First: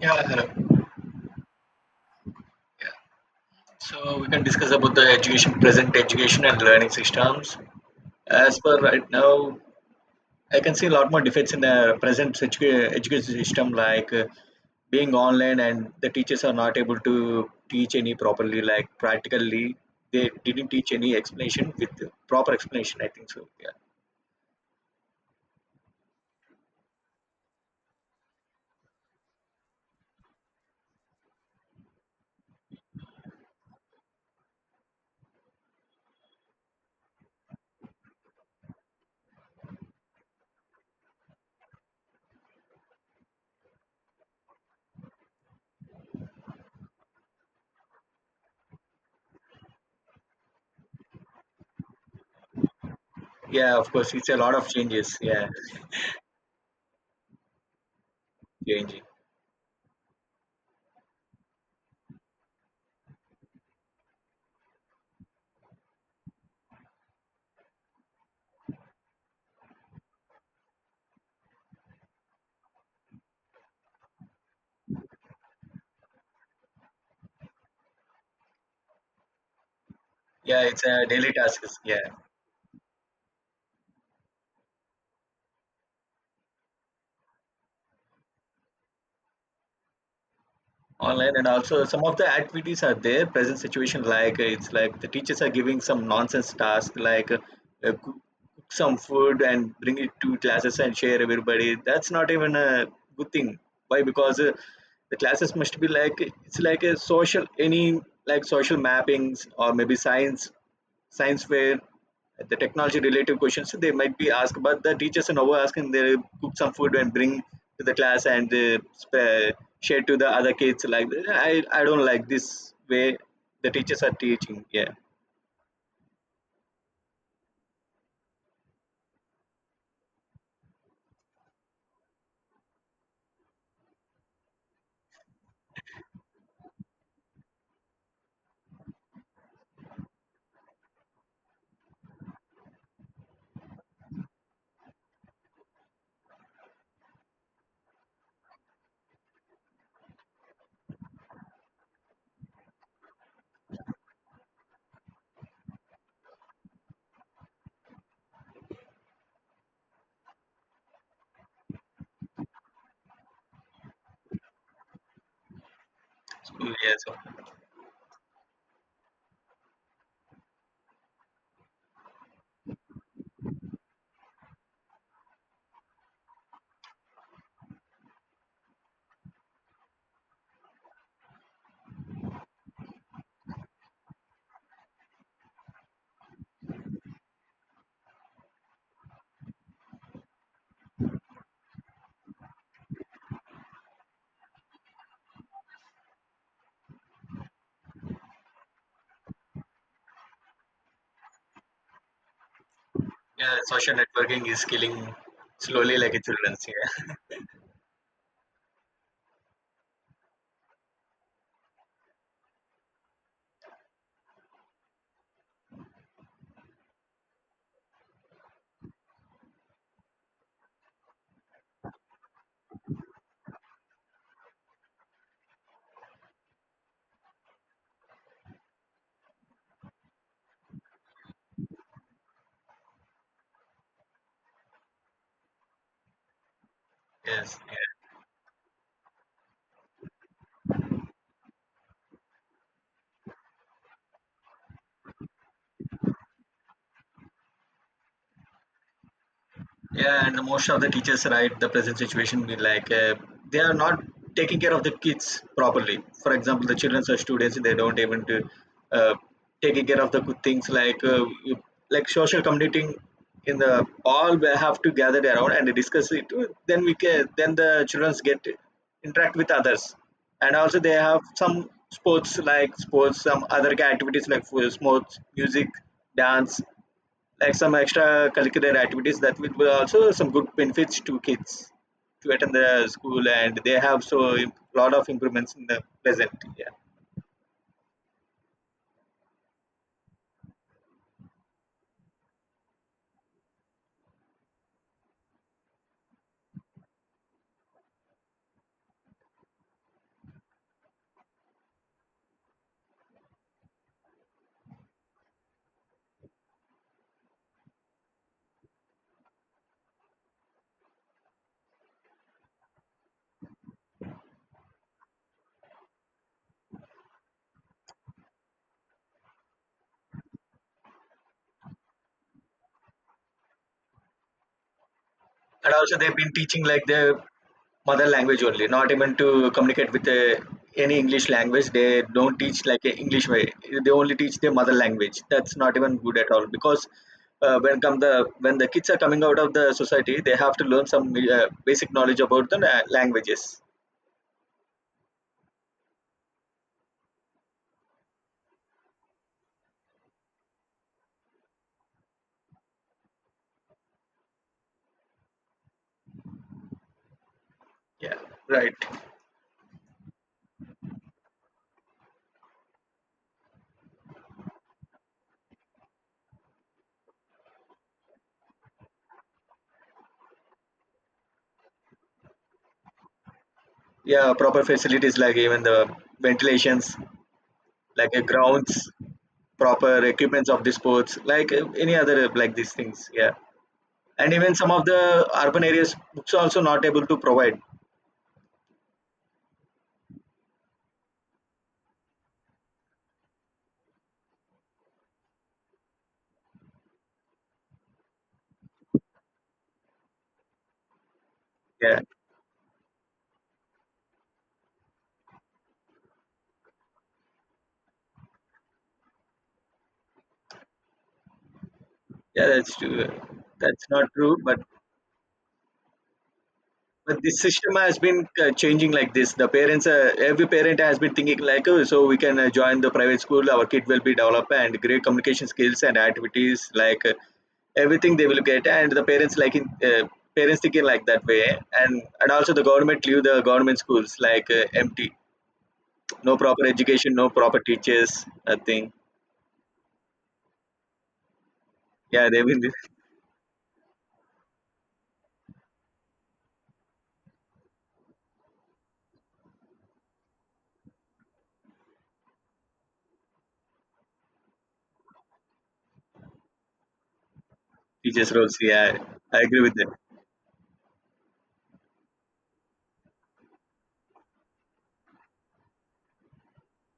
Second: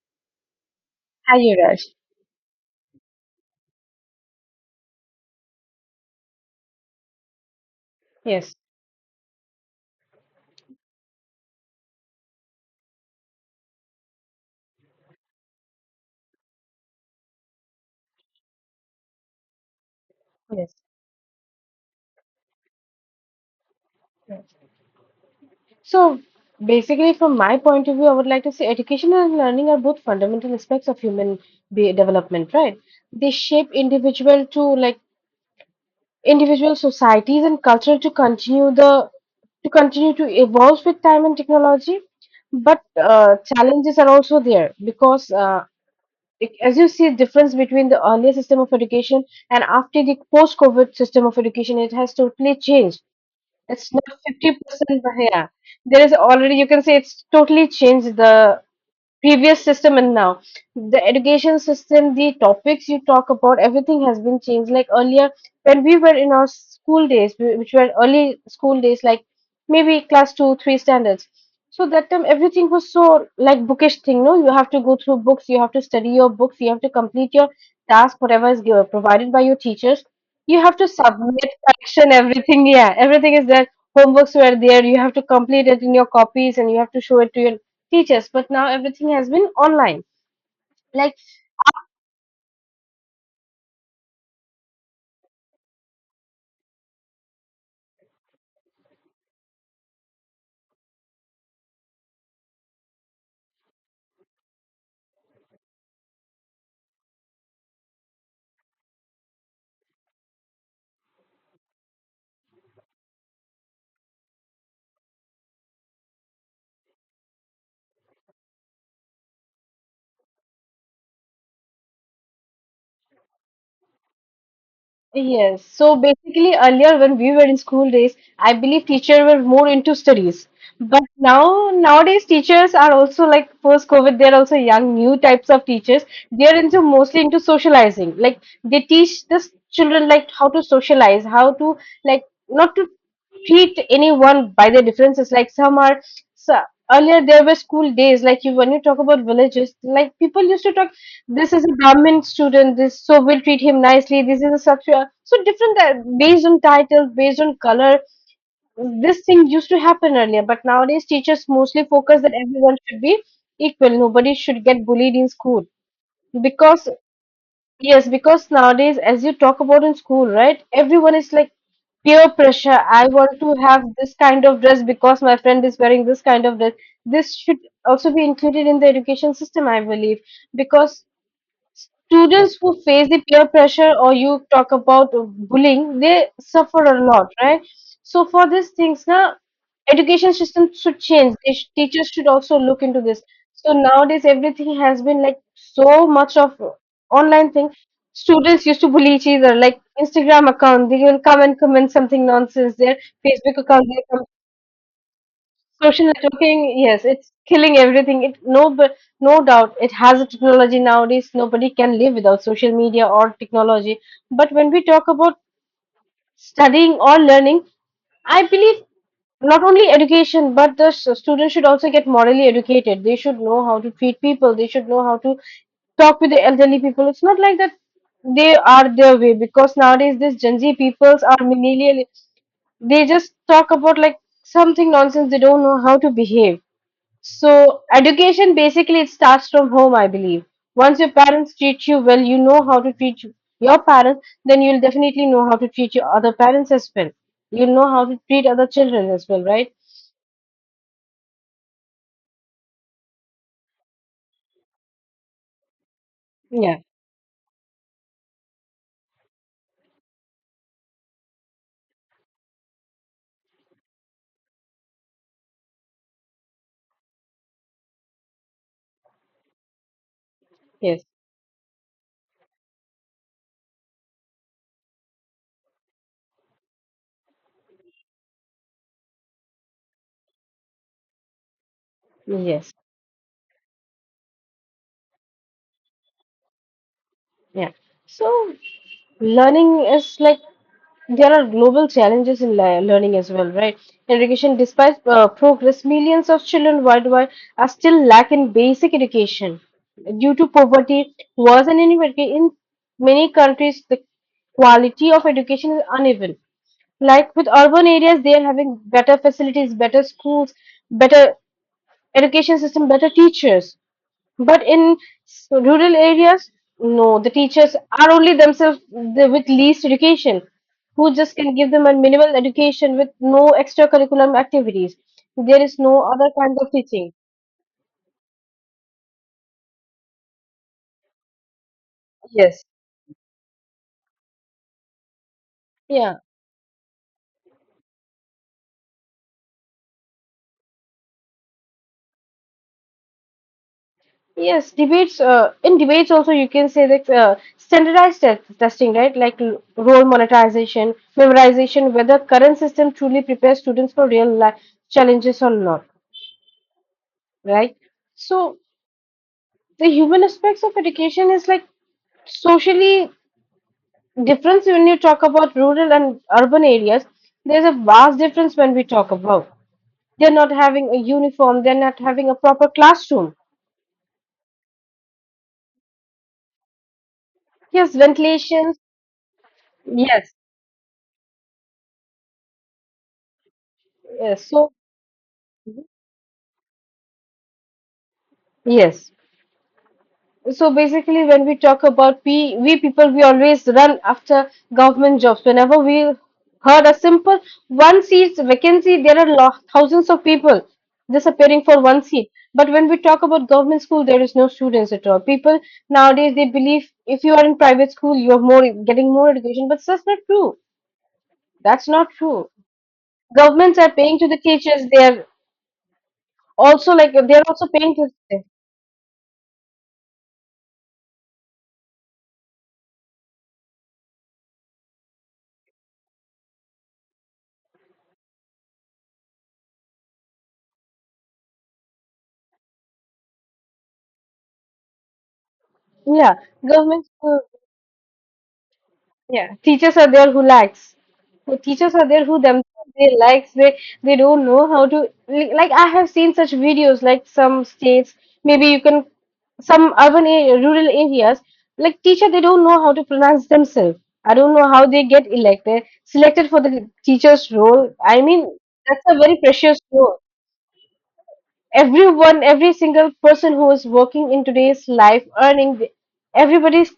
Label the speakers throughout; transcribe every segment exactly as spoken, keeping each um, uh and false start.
Speaker 1: Yeah, hello.
Speaker 2: Hi, Yuvraj.
Speaker 1: Yeah. So we can discuss about the education, present education and learning systems.
Speaker 2: Yes,
Speaker 1: As per right now, I can see a lot more defects in the present situa- education system, like uh, being online and the teachers are not able to teach any properly, like practically they didn't
Speaker 2: yes.
Speaker 1: teach any explanation with proper explanation. I think so. Yeah.
Speaker 2: yes. So basically, from my point of view, I would like to say education and learning are both fundamental aspects of human be development, right? They shape individual to like individual societies and culture to continue the to continue to evolve with time and technology. But uh, challenges are also there because uh, it- as you see, difference between the earlier system of education and after the post-COVID system of education, it has totally changed.
Speaker 1: Yeah, of
Speaker 2: It's not
Speaker 1: course, it's a lot of
Speaker 2: fifty percent, but
Speaker 1: changes.
Speaker 2: yeah.
Speaker 1: Yeah,
Speaker 2: There is already, you can say it's totally changed the
Speaker 1: changing.
Speaker 2: previous system, and now the education system, the topics you talk about, everything has been changed. Like earlier when we were in our school days, wh- which were early school days, like maybe class two three standards, so that time everything was so like bookish thing. No, you have to go through books, you have to study your books, you have to complete your task, whatever is given, provided by your teachers. You
Speaker 1: Yeah,
Speaker 2: have
Speaker 1: it's
Speaker 2: to
Speaker 1: a daily
Speaker 2: submit
Speaker 1: task. Yeah.
Speaker 2: correction, everything. Yeah, everything is there. Homeworks were there, you have to complete it in your copies and you have to show it to your teachers, but now everything has been online. Like,
Speaker 1: Online and also some of the activities are there present situation like uh, it's like the teachers are giving some nonsense task like uh, uh, cook, cook some food and bring it to classes and share everybody, that's not even a good thing. Why? Because uh, the classes must be like it's like a social any, like social mappings, or maybe science science where the technology related questions they might be asked, but the teachers are now asking they cook some food and bring to the class and uh, sp- share to the other kids like that. i i don't like this way the teachers are teaching. Yeah.
Speaker 2: yes. So basically, earlier when we were in school days, I believe teachers were more into studies. But now, nowadays, teachers are also like post COVID, they're also young, new types of teachers. They're into mostly into socializing. Like, they teach the s- children like how to socialize, how to like not to treat anyone by their differences. Like some are so earlier there were school days, like you when you talk about villages, like people used to talk this is a Brahmin student, this so we'll treat him nicely. This is a such so different uh, based on title, based on color. This thing used to happen earlier, but nowadays teachers mostly focus that everyone should be equal. Nobody should get bullied in school
Speaker 1: So,
Speaker 2: because
Speaker 1: yeah, so
Speaker 2: yes, because nowadays, as you talk about in school, right? Everyone is like peer pressure. I want to have this kind of dress because my friend is wearing this kind of dress. This should also be included in the education system, I believe, because students who face the peer pressure or you talk about bullying, they suffer a lot, right? So for these things, now education system should change. They sh- Teachers should also look into this. So nowadays, everything has been like so much of online thing. Students used to bully each other, like Instagram account. They will come and comment something nonsense there.
Speaker 1: yeah,
Speaker 2: Facebook account,
Speaker 1: social
Speaker 2: they come.
Speaker 1: networking is killing slowly
Speaker 2: Social
Speaker 1: like a children's.
Speaker 2: networking, yes,
Speaker 1: Yeah.
Speaker 2: it's killing everything. It no, but no doubt it has a technology nowadays. Nobody can live without social media or technology. But when we talk about studying or learning, I believe not only education, but the s- students should also get morally educated. They should know how to treat people. They should know how to talk with the elderly people. It's not like that they are their way because nowadays these Gen Z peoples are millennial. They just talk about like something nonsense. They don't know how to behave.
Speaker 1: Yes.
Speaker 2: So education basically it starts from home, I believe. Once your parents treat you well, you know how to treat you- your parents, then you'll definitely know how to treat your other parents as well. You'll know how to treat other children as well, right?
Speaker 1: Yeah, and most of the teachers, right, the present situation be like uh, they are not taking care of the kids properly. For example, the
Speaker 2: Yeah.
Speaker 1: children are students; they don't even do, uh, taking care of the good things like uh, you- like social commuting. In the all we have to gather around and discuss it. Then we can, then the children get to interact with others, and also they
Speaker 2: Yes.
Speaker 1: have some sports like sports, some other activities like sports, music, dance, like some extra curricular activities that will be also some good benefits to kids to attend
Speaker 2: Yes.
Speaker 1: the school, and they have so a lot of improvements in the present. Yeah.
Speaker 2: Yeah. So learning is like there are global challenges in le- learning as well, right? Education, despite uh, progress, millions of children worldwide are still lacking basic education due to poverty, wars, and inequality. In many countries, the quality of education is uneven. Like with urban areas, they are having better facilities, better schools, better education system, better teachers, but in s- rural areas, no, the teachers are only themselves the, with least education, who just can give them a minimal education with no extracurriculum activities. There
Speaker 1: And
Speaker 2: is no
Speaker 1: also they've
Speaker 2: other
Speaker 1: been
Speaker 2: kind
Speaker 1: teaching
Speaker 2: of
Speaker 1: like their
Speaker 2: teaching.
Speaker 1: mother language only, not even to communicate with uh, any english language. They don't teach
Speaker 2: Yes.
Speaker 1: like a english way. They only teach their mother language. That's not even
Speaker 2: Yeah.
Speaker 1: good at all because uh, when come the, when the kids are coming out of the society, they have to learn some uh, basic knowledge about the la- languages.
Speaker 2: Yes debates uh, in debates also you can say that uh, standardized te- testing, right? Like l- role monetization memorization, whether current system truly prepares students for real life challenges or not, right?
Speaker 1: Yeah.
Speaker 2: So
Speaker 1: Right.
Speaker 2: the human aspects of education is like socially difference when you talk about rural and urban areas. There's a vast difference when we talk about they're not having a uniform, they're not having a proper classroom.
Speaker 1: Yeah, proper facilities like even the ventilations,
Speaker 2: Yes,
Speaker 1: like a
Speaker 2: ventilations.
Speaker 1: grounds, proper
Speaker 2: Yes.
Speaker 1: equipments of the sports, like uh, any other uh, like these things. Yeah, and
Speaker 2: Yes.
Speaker 1: even some
Speaker 2: So
Speaker 1: of the urban areas, books are also not able to provide.
Speaker 2: yes. So basically, when we talk about we, we people, we always run after government jobs. Whenever we heard a simple one seat vacancy, there are lo- thousands of people disappearing for
Speaker 1: Yeah,
Speaker 2: one seat. But when we talk about government school, there is no students at all. People nowadays they believe if you are in private school, you are more getting more education, but that's not true. That's not
Speaker 1: yeah,
Speaker 2: true.
Speaker 1: that's true.
Speaker 2: Governments
Speaker 1: That's
Speaker 2: are
Speaker 1: not
Speaker 2: paying to
Speaker 1: true,
Speaker 2: the
Speaker 1: but
Speaker 2: teachers. They are also like
Speaker 1: But the
Speaker 2: they are also
Speaker 1: system
Speaker 2: paying
Speaker 1: has
Speaker 2: to
Speaker 1: been
Speaker 2: the
Speaker 1: uh, changing like this. The parents, uh, every parent has been thinking like, oh, so we can uh, join the private school. Our kid will be developed and great communication skills and activities like uh, everything they will get. And the parents like in, uh, parents thinking like that way. And and also the government leave the government schools like uh, empty,
Speaker 2: yeah
Speaker 1: no proper
Speaker 2: government.
Speaker 1: education, no proper teachers, nothing.
Speaker 2: Yeah, teachers are there who lacks. Who teachers are there
Speaker 1: Yeah,
Speaker 2: who
Speaker 1: they've been
Speaker 2: them they lacks. They they don't know how to li- like. I have seen such videos like some states. Maybe you can some urban area, rural areas like teacher they don't know how to pronounce themselves. I don't know how they get elected selected for the teacher's role. I
Speaker 1: teachers
Speaker 2: mean
Speaker 1: roles. Yeah,
Speaker 2: that's a very
Speaker 1: I agree with
Speaker 2: precious
Speaker 1: that.
Speaker 2: role. Everyone, every single person who is working in today's life earning the- everybody s-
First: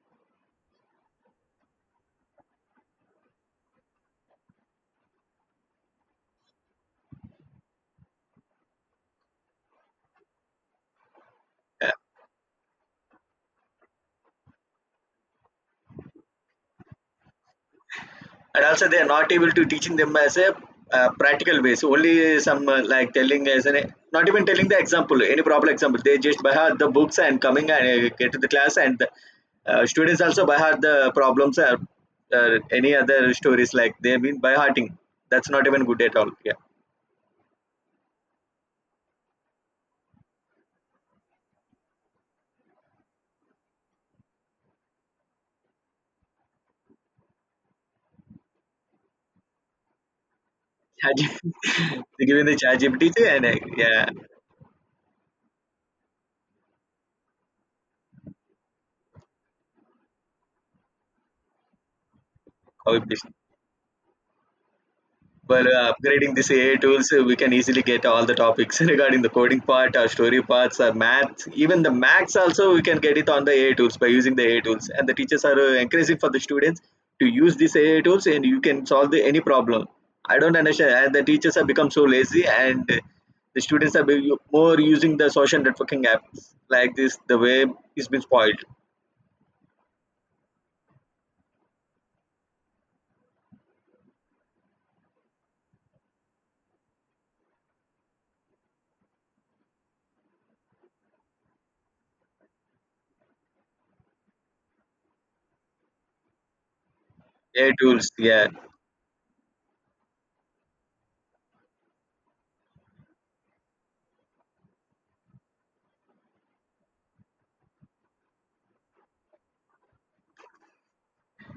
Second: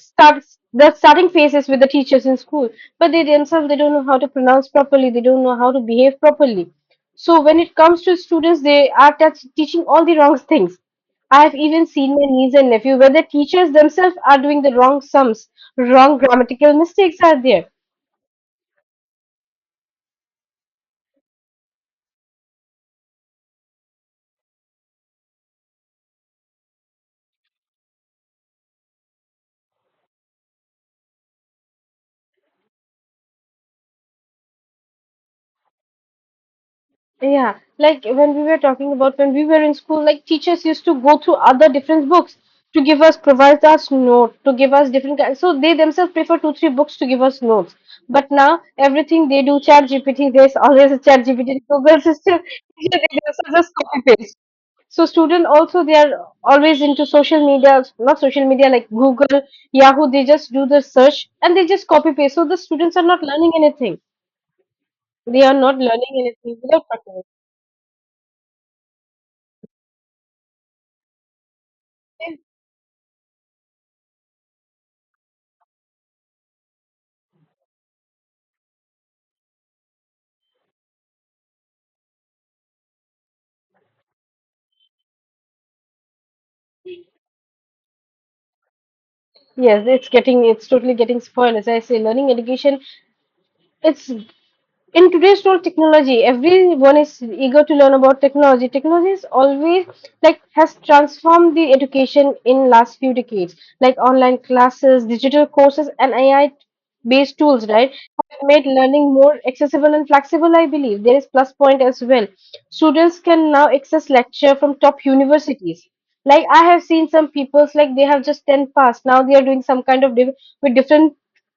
Speaker 2: starts the starting phases with the teachers in school, but they themselves they don't know how to pronounce properly, they don't know how to behave properly. So when it comes to students, they are touch teaching all the wrong things. I have even
Speaker 1: Yeah.
Speaker 2: seen my niece and nephew where the teachers themselves are doing the wrong sums, wrong grammatical mistakes are there.
Speaker 1: And also they are not able to teaching them as a uh, practical ways only, some uh, like telling as an, not even telling the example, any proper example. They just by heart the books and coming and uh, get to the class and the, uh, students also by heart the problems or uh, any other stories like they mean by hearting. That's not even good at all. Yeah.
Speaker 2: Yeah, like when we were talking about when we were in school, like teachers used to go through other different books to give us, provide us note, to give us different kinds. So they themselves prefer two, three books to give us notes. But now everything they do, chat G P T, there's always a
Speaker 1: They
Speaker 2: chat G P T Google
Speaker 1: give
Speaker 2: system.
Speaker 1: given the chat
Speaker 2: They
Speaker 1: gpt and uh,
Speaker 2: themselves just copy
Speaker 1: yeah,
Speaker 2: paste. So student also they are always into social media, not social media like Google, Yahoo. They just do the search and they just copy paste. So the
Speaker 1: how
Speaker 2: students
Speaker 1: it
Speaker 2: are
Speaker 1: is.
Speaker 2: not learning anything. They are
Speaker 1: By
Speaker 2: not
Speaker 1: uh,
Speaker 2: learning
Speaker 1: upgrading these
Speaker 2: anything
Speaker 1: A I
Speaker 2: without
Speaker 1: tools, uh,
Speaker 2: practice.
Speaker 1: we can easily get all the topics regarding the coding part, our story parts, our math, even the maths also we can get it on the A I tools by using the A I tools. And the teachers are uh, encouraging for the students to use these A I tools and you can solve the, any problem. I don't understand. And the teachers have become so lazy and uh, the students are be- more using the social networking apps like this. The way it's been spoiled.
Speaker 2: Yes, it's getting it's totally getting spoiled. As I say, learning education, it's in today's world technology, everyone is eager to learn about technology. Technology is always like has transformed the education in last few decades, like online classes, digital courses, and A I based tools,
Speaker 1: A I
Speaker 2: right,
Speaker 1: tools,
Speaker 2: have
Speaker 1: yeah,
Speaker 2: made learning more accessible and flexible, I believe. There is plus point as well. Students can now access lecture from top universities. Like I have seen some people's like they have just ten passed. Now they are doing some kind of div- with different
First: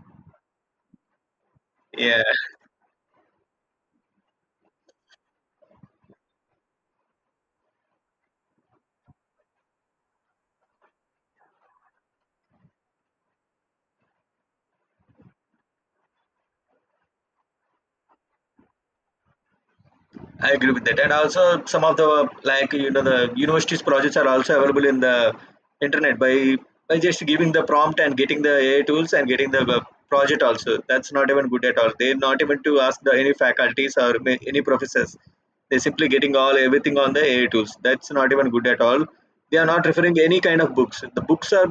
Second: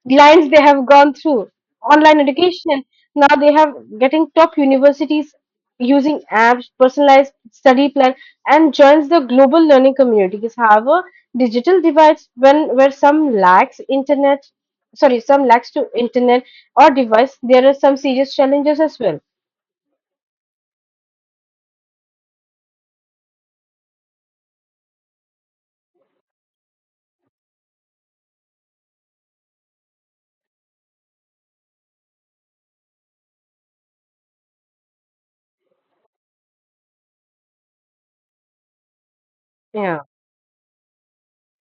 Speaker 2: lines they have gone through. Online
Speaker 1: yeah.
Speaker 2: education. Now they have getting top universities using apps, personalized study plan, and joins the global learning communities. However, digital divides when where some lacks internet, sorry, some lacks to internet or device, there are some serious challenges as well.
Speaker 1: I agree with that. And also some of the like you know the universities projects are also available in the internet by by just giving the prompt and getting the A I tools and getting the uh, project also. That's not even good at all. They're not even to ask the any faculties or ma- any professors. They're simply getting all everything on the A I tools. That's not even good at all. They are not
Speaker 2: Yeah,
Speaker 1: referring any kind of books. The books are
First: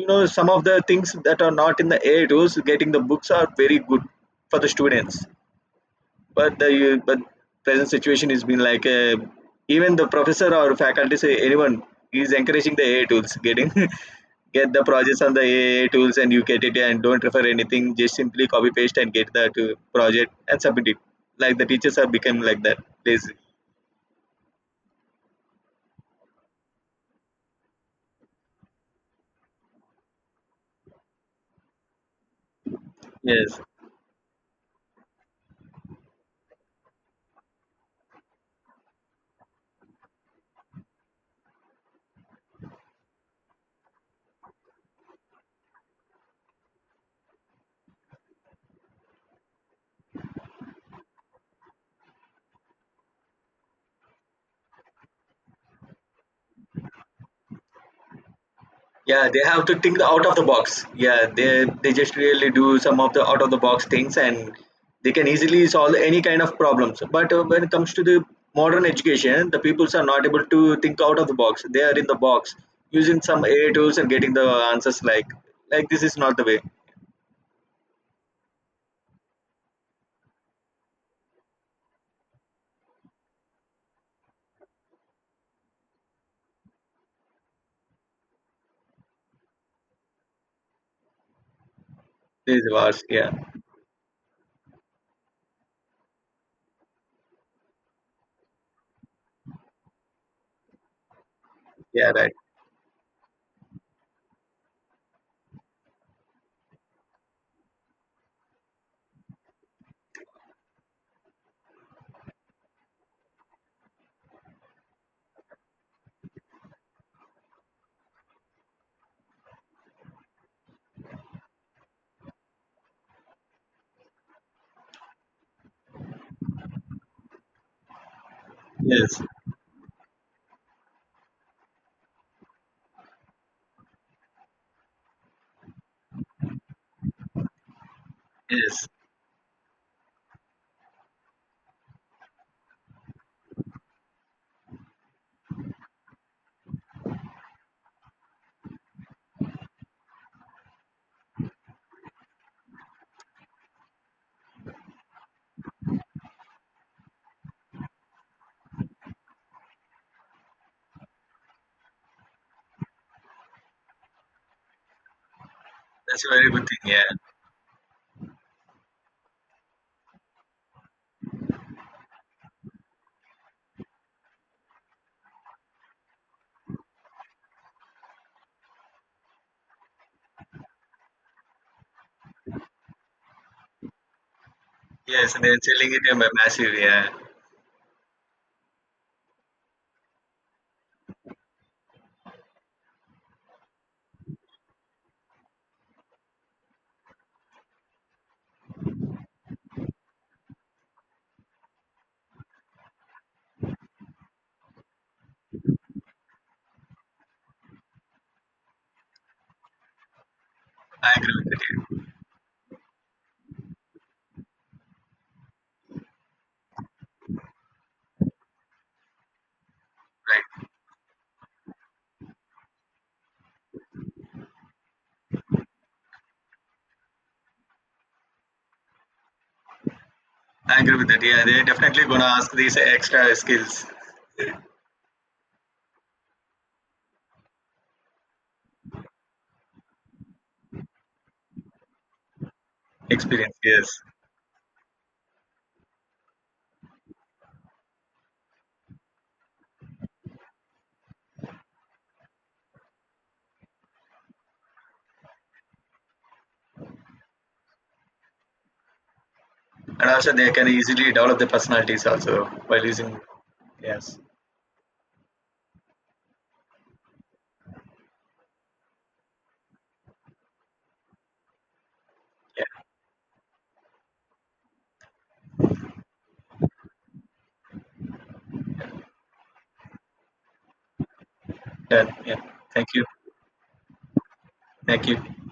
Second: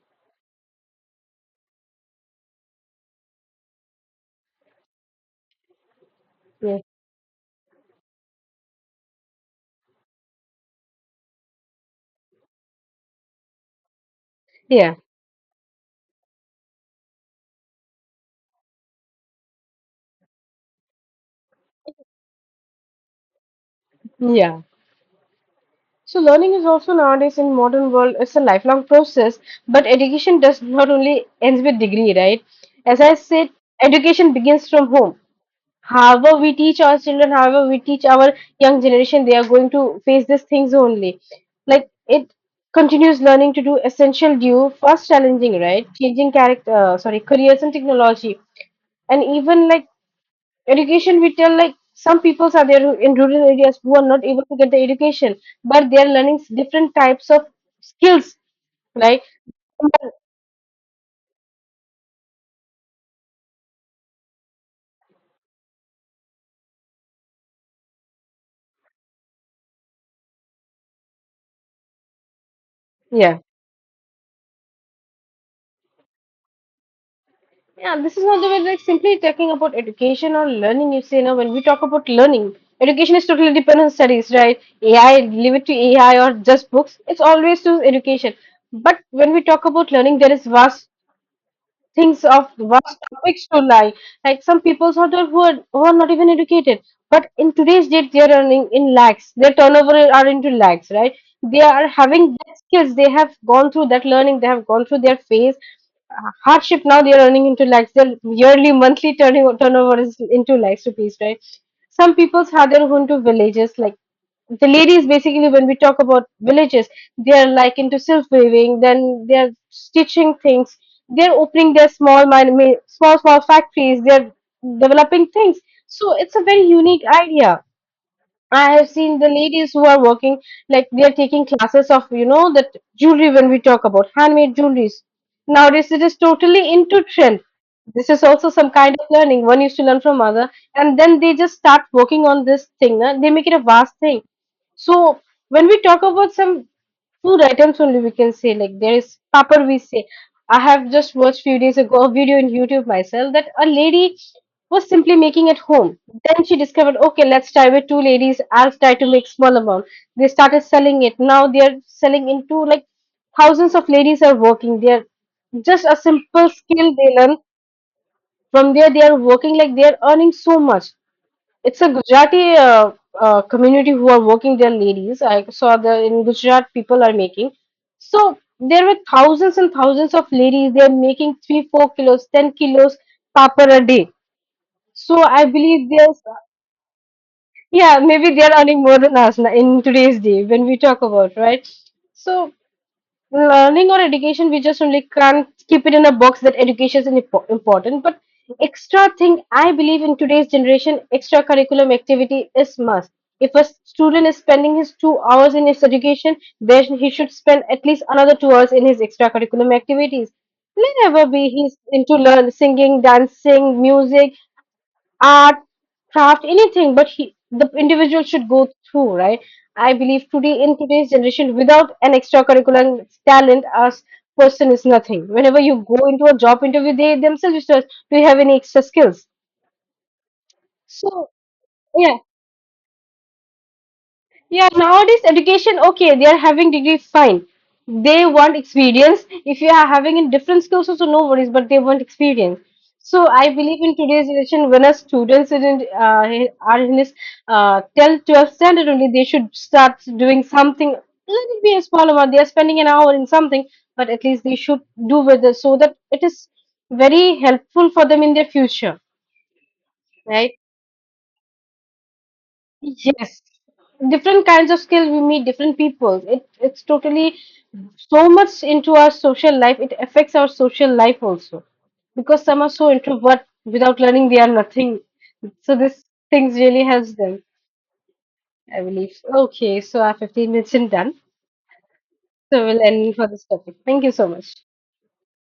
Speaker 1: you know some of the things that are not in the A I tools. Getting the books are very good for the students, but the
Speaker 2: yeah,
Speaker 1: you- but present situation has been like uh, even the professor or faculty say anyone is encouraging the A I tools getting get the
Speaker 2: yeah,
Speaker 1: projects on the A I tools and you get it and don't refer anything, just simply copy paste and get the to project and submit it, like the teachers have become like that lazy.
Speaker 2: yeah. So learning is also nowadays in modern world it's a lifelong process, but education does not only ends with degree, right? As I said,
Speaker 1: Yes.
Speaker 2: education begins from home. However, we teach our children, however, we teach our young generation, they are going to face these things only. Like it continues learning to do essential due, first challenging, right? Changing character, uh, sorry, careers and technology, and even like education we tell like some peoples are there who- in rural areas who are not able to get the education, but they are learning s- different types of skills like
Speaker 1: Yeah, they have to think out of the box. Yeah, they they just really do some of the out of the box things, and they can easily solve any kind of problems. But uh, when it comes to the modern education, the peoples are not able to think out of the box. They are in the box using
Speaker 2: yeah.
Speaker 1: some A I tools and getting the answers like like this is not the way.
Speaker 2: Yeah, this is not the way. Like simply talking about education or learning, you say now when we talk about learning, education is totally dependent on studies, right? AI leave it to AI or just books, it's always to education, but when we talk about learning, there is vast thinks of
Speaker 1: This is
Speaker 2: vast
Speaker 1: ours. Yeah,
Speaker 2: topics to lie. Like some people sort of who are, who are not even educated, but in today's date they are earning in lakhs. Their turnover are into lakhs, right? They are
Speaker 1: yeah, right.
Speaker 2: having that skills. They have gone through that learning. They have gone through their phase uh, hardship. Now they are earning into lakhs. Their yearly, monthly turning turnover is into lakhs rupees, right? Some people's are there who into villages like the ladies basically when we talk about villages they are like into silk weaving, then they are stitching things, they're opening their small man- ma- small small factories, they're developing things. So it's a very unique idea. I have seen
Speaker 1: Yes,
Speaker 2: the ladies who are working, like they are taking classes of, you know, that jewelry when we talk about handmade jewelries. Nowadays, it is totally into trend. This is also some
Speaker 1: yes,
Speaker 2: kind of learning. One used to learn from other, and then they just start working on this thing. Na? They make it a vast thing. So when we talk about some food items only, we can say like there is papad. We say I have just watched few days ago a video in YouTube myself that a lady was simply making at home. Then she discovered, okay, let's try with two ladies. I'll try to make small amount. They started selling it. Now they're selling into like thousands of ladies are working. They're just a
Speaker 1: that's a very
Speaker 2: simple
Speaker 1: good thing.
Speaker 2: skill
Speaker 1: Yeah,
Speaker 2: they learn. From there, they are working like they are earning so much. It's a Gujarati uh, uh, community who are working their ladies. I saw the in Gujarat people are making. So there were thousands and thousands of ladies. They're making three, four kilos, ten kilos papar a day, so
Speaker 1: yes, and
Speaker 2: I
Speaker 1: they're
Speaker 2: believe
Speaker 1: selling it
Speaker 2: there's,
Speaker 1: in a massive. Yeah,
Speaker 2: yeah, maybe they're earning more than us na- in today's day when we talk about, right? So learning or education, we just only can't keep it in a box that education is impo- important. But extra thing, I believe in today's generation, extracurriculum activity is must. If a student is spending his two hours in his education, then he should spend at least another two hours in his extracurriculum activities.
Speaker 1: I
Speaker 2: Whenever
Speaker 1: agree
Speaker 2: be
Speaker 1: with
Speaker 2: he's
Speaker 1: you.
Speaker 2: into learn singing, dancing, music, art, craft, anything, but he, the individual should go through, right? I believe today
Speaker 1: Right.
Speaker 2: in today's generation, without an extracurricular talent, as person is nothing. Whenever you go into a job interview, they themselves used to ask, "Do you have any extra skills?"
Speaker 1: I agree with that.
Speaker 2: So,
Speaker 1: Yeah, they're definitely
Speaker 2: yeah,
Speaker 1: gonna ask these extra skills,
Speaker 2: yeah, nowadays education, okay, they are having degree, fine. They want experience. If you are having in different skills, also no worries, but they want experience. So I
Speaker 1: experience.
Speaker 2: believe
Speaker 1: Yes,
Speaker 2: in today's generation, when a students is in, uh, are in this uh, tenth, twelfth standard only, they should start doing something. Let it be a small amount. They are spending an hour in something, but at least they should do with it so that it is very helpful for them in their future,
Speaker 1: and also they
Speaker 2: right.
Speaker 1: can easily develop their personalities also while using.
Speaker 2: Yes,
Speaker 1: Yes.
Speaker 2: different kinds of skill we meet different people. It it's totally so much into our social life. It affects our social life also because some
Speaker 1: Yeah.
Speaker 2: are so introvert without learning they are nothing. So this things really helps them, I believe. Okay, so our fifteen minutes is done.
Speaker 1: Done. Yeah.
Speaker 2: So we'll
Speaker 1: Thank you.
Speaker 2: end for this topic. Thank you so much.
Speaker 1: Thank you.